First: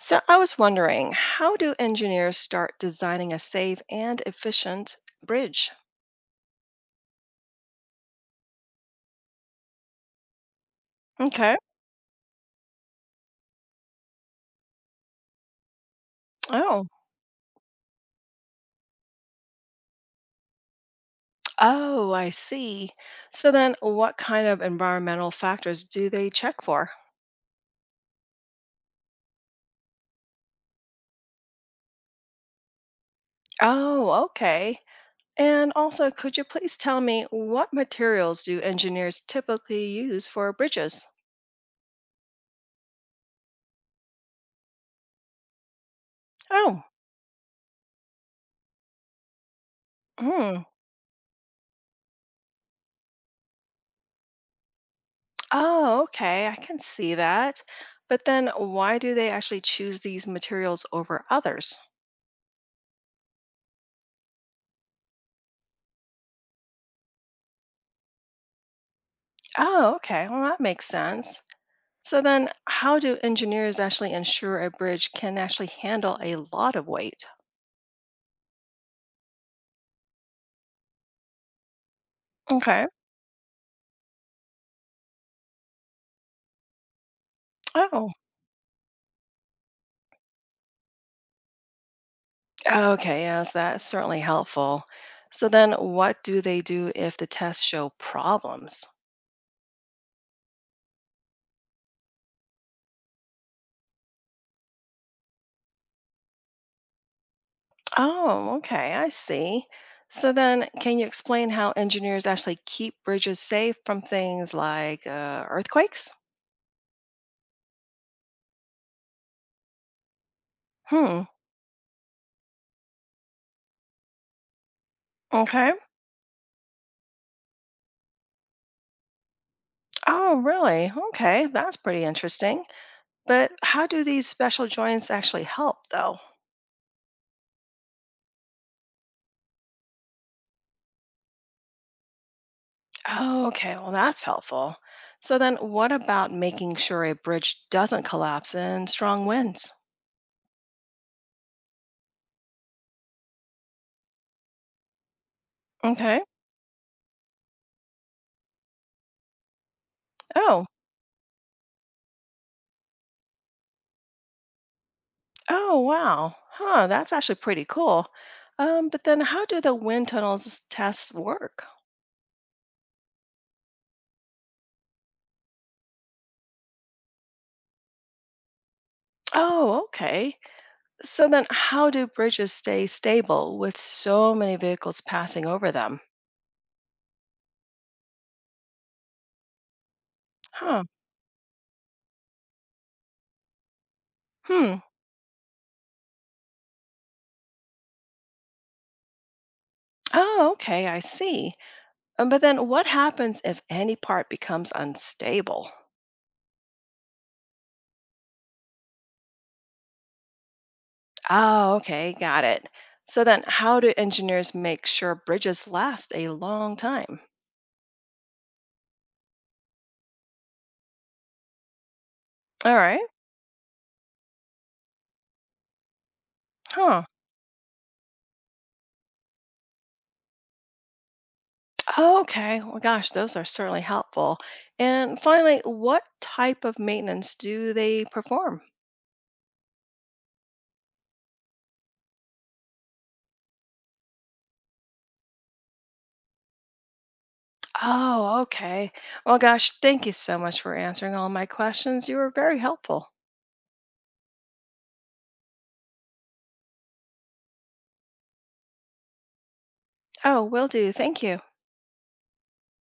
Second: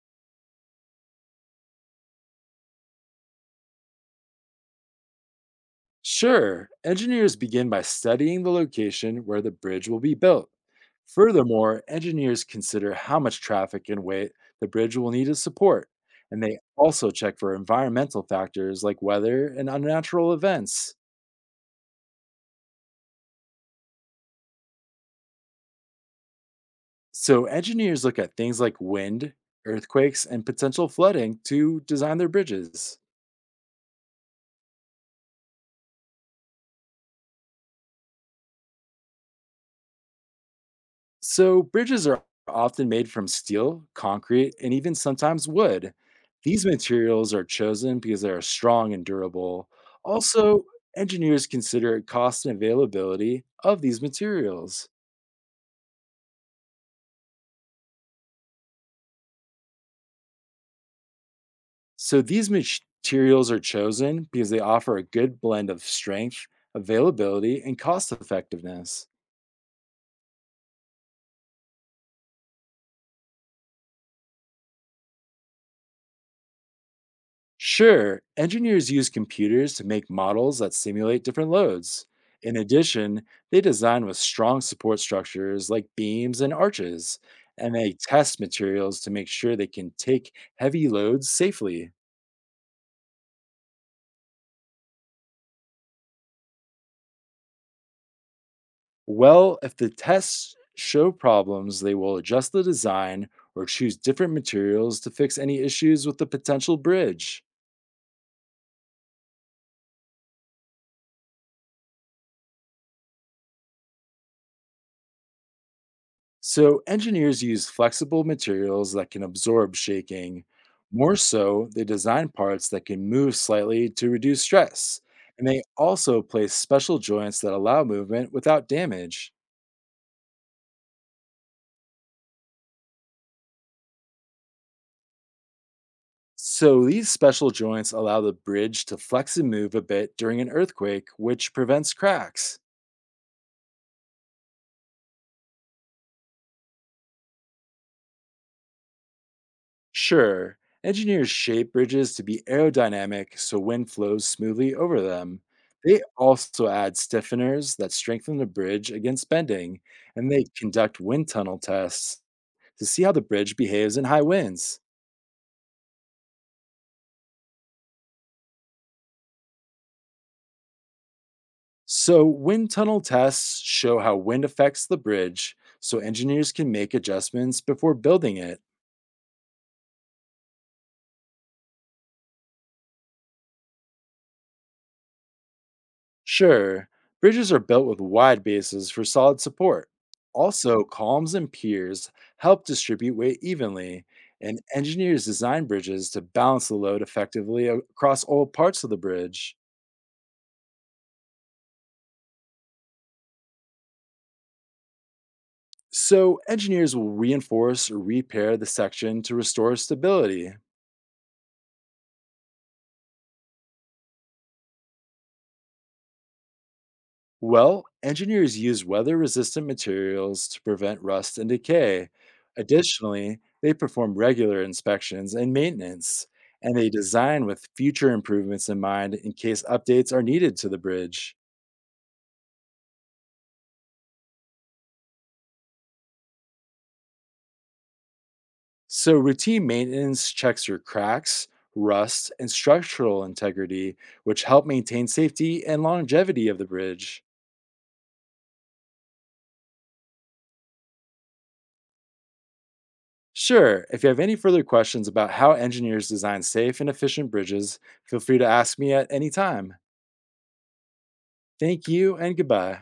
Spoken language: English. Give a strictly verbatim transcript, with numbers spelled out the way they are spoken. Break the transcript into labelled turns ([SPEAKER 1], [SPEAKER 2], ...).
[SPEAKER 1] So I was wondering, how do engineers start designing a safe and efficient bridge?
[SPEAKER 2] Sure, engineers begin by studying the location where the bridge will be built.
[SPEAKER 1] Okay.
[SPEAKER 2] Furthermore, engineers consider how much traffic and weight the bridge will need to support, and they
[SPEAKER 1] Oh.
[SPEAKER 2] also check for environmental factors like weather and unnatural events.
[SPEAKER 1] Oh, I see. So then what kind of environmental factors do they check for?
[SPEAKER 2] So, engineers look at things like wind, earthquakes, and potential flooding to design their bridges.
[SPEAKER 1] Oh, okay. And also, could you please tell me what materials do engineers typically use for bridges?
[SPEAKER 2] So, bridges are often made from steel, concrete, and even sometimes wood. These
[SPEAKER 1] Oh.
[SPEAKER 2] materials are chosen because they are strong and durable.
[SPEAKER 1] Mm.
[SPEAKER 2] Also, engineers consider cost and availability of these materials.
[SPEAKER 1] Oh, okay. I can see that. But then why do they actually choose these materials over others?
[SPEAKER 2] So, these mach- materials are chosen because they offer a good blend of strength, availability, and cost effectiveness.
[SPEAKER 1] Oh, okay. Well, that makes sense. So then, how do engineers actually ensure a bridge can actually handle a lot of weight?
[SPEAKER 2] Sure, engineers use computers to make models that simulate different loads. In
[SPEAKER 1] Okay.
[SPEAKER 2] addition, they design with strong support structures like beams and arches, and they
[SPEAKER 1] Oh,
[SPEAKER 2] test materials to make sure they can take heavy loads safely.
[SPEAKER 1] okay, yes, that's certainly helpful. So then, what do they do if the tests show problems?
[SPEAKER 2] Well, if the tests show problems, they will adjust the design or choose different materials to fix any issues with the potential bridge.
[SPEAKER 1] Oh, okay. I see. So then, can you explain how engineers actually keep bridges safe from things like uh, earthquakes?
[SPEAKER 2] So, engineers use flexible materials that can absorb shaking. More
[SPEAKER 1] Hmm.
[SPEAKER 2] so, they design parts that can move slightly to reduce stress. And they
[SPEAKER 1] Okay.
[SPEAKER 2] also place special joints that allow movement without damage.
[SPEAKER 1] Oh, really? Okay. That's pretty interesting. But how do these special joints actually help, though?
[SPEAKER 2] So, these special joints allow the bridge to flex and move a bit during an earthquake, which prevents cracks.
[SPEAKER 1] Oh, okay. Well, that's helpful. So then what about making sure a bridge doesn't collapse in strong winds?
[SPEAKER 2] Sure, engineers shape bridges to be aerodynamic so wind flows smoothly over them. They
[SPEAKER 1] Okay.
[SPEAKER 2] also add stiffeners that strengthen the bridge against bending, and they
[SPEAKER 1] Oh,
[SPEAKER 2] conduct wind tunnel tests to see how the bridge behaves in high winds.
[SPEAKER 1] oh, wow. Huh, that's actually pretty cool. Um, but then how do the wind tunnels tests work?
[SPEAKER 2] So, wind tunnel tests show how wind affects the bridge so engineers can make adjustments before building it.
[SPEAKER 1] Oh, okay. So then how do bridges stay stable with so many vehicles passing over them?
[SPEAKER 2] Sure, bridges are built with wide bases for solid support.
[SPEAKER 1] Huh.
[SPEAKER 2] Also, columns and piers help distribute weight evenly, and
[SPEAKER 1] Hmm.
[SPEAKER 2] engineers design bridges to balance the load effectively a- across all parts of the bridge.
[SPEAKER 1] Oh, okay, I see. Um, but then what happens if any part becomes unstable?
[SPEAKER 2] So, engineers will reinforce or repair the section to restore stability.
[SPEAKER 1] Oh, okay, got it. So then, how do engineers make sure bridges last a long time?
[SPEAKER 2] Well, engineers use weather resistant materials to prevent rust and decay.
[SPEAKER 1] All right,
[SPEAKER 2] Additionally, they perform regular inspections and maintenance, and they
[SPEAKER 1] huh.
[SPEAKER 2] design with future improvements in mind in case updates are needed to the bridge.
[SPEAKER 1] Oh, okay, well, gosh, those are certainly helpful. And finally, what type of maintenance do they perform?
[SPEAKER 2] So, routine maintenance checks for cracks, rust, and structural integrity, which help maintain safety and longevity of the bridge.
[SPEAKER 1] Oh, okay. Well, gosh, thank you so much for answering all my questions. You were very helpful.
[SPEAKER 2] Sure, if you have any further questions about how engineers design safe and efficient bridges, feel free to ask me at any time.
[SPEAKER 1] Oh, will do. Thank you.
[SPEAKER 2] Thank you and goodbye.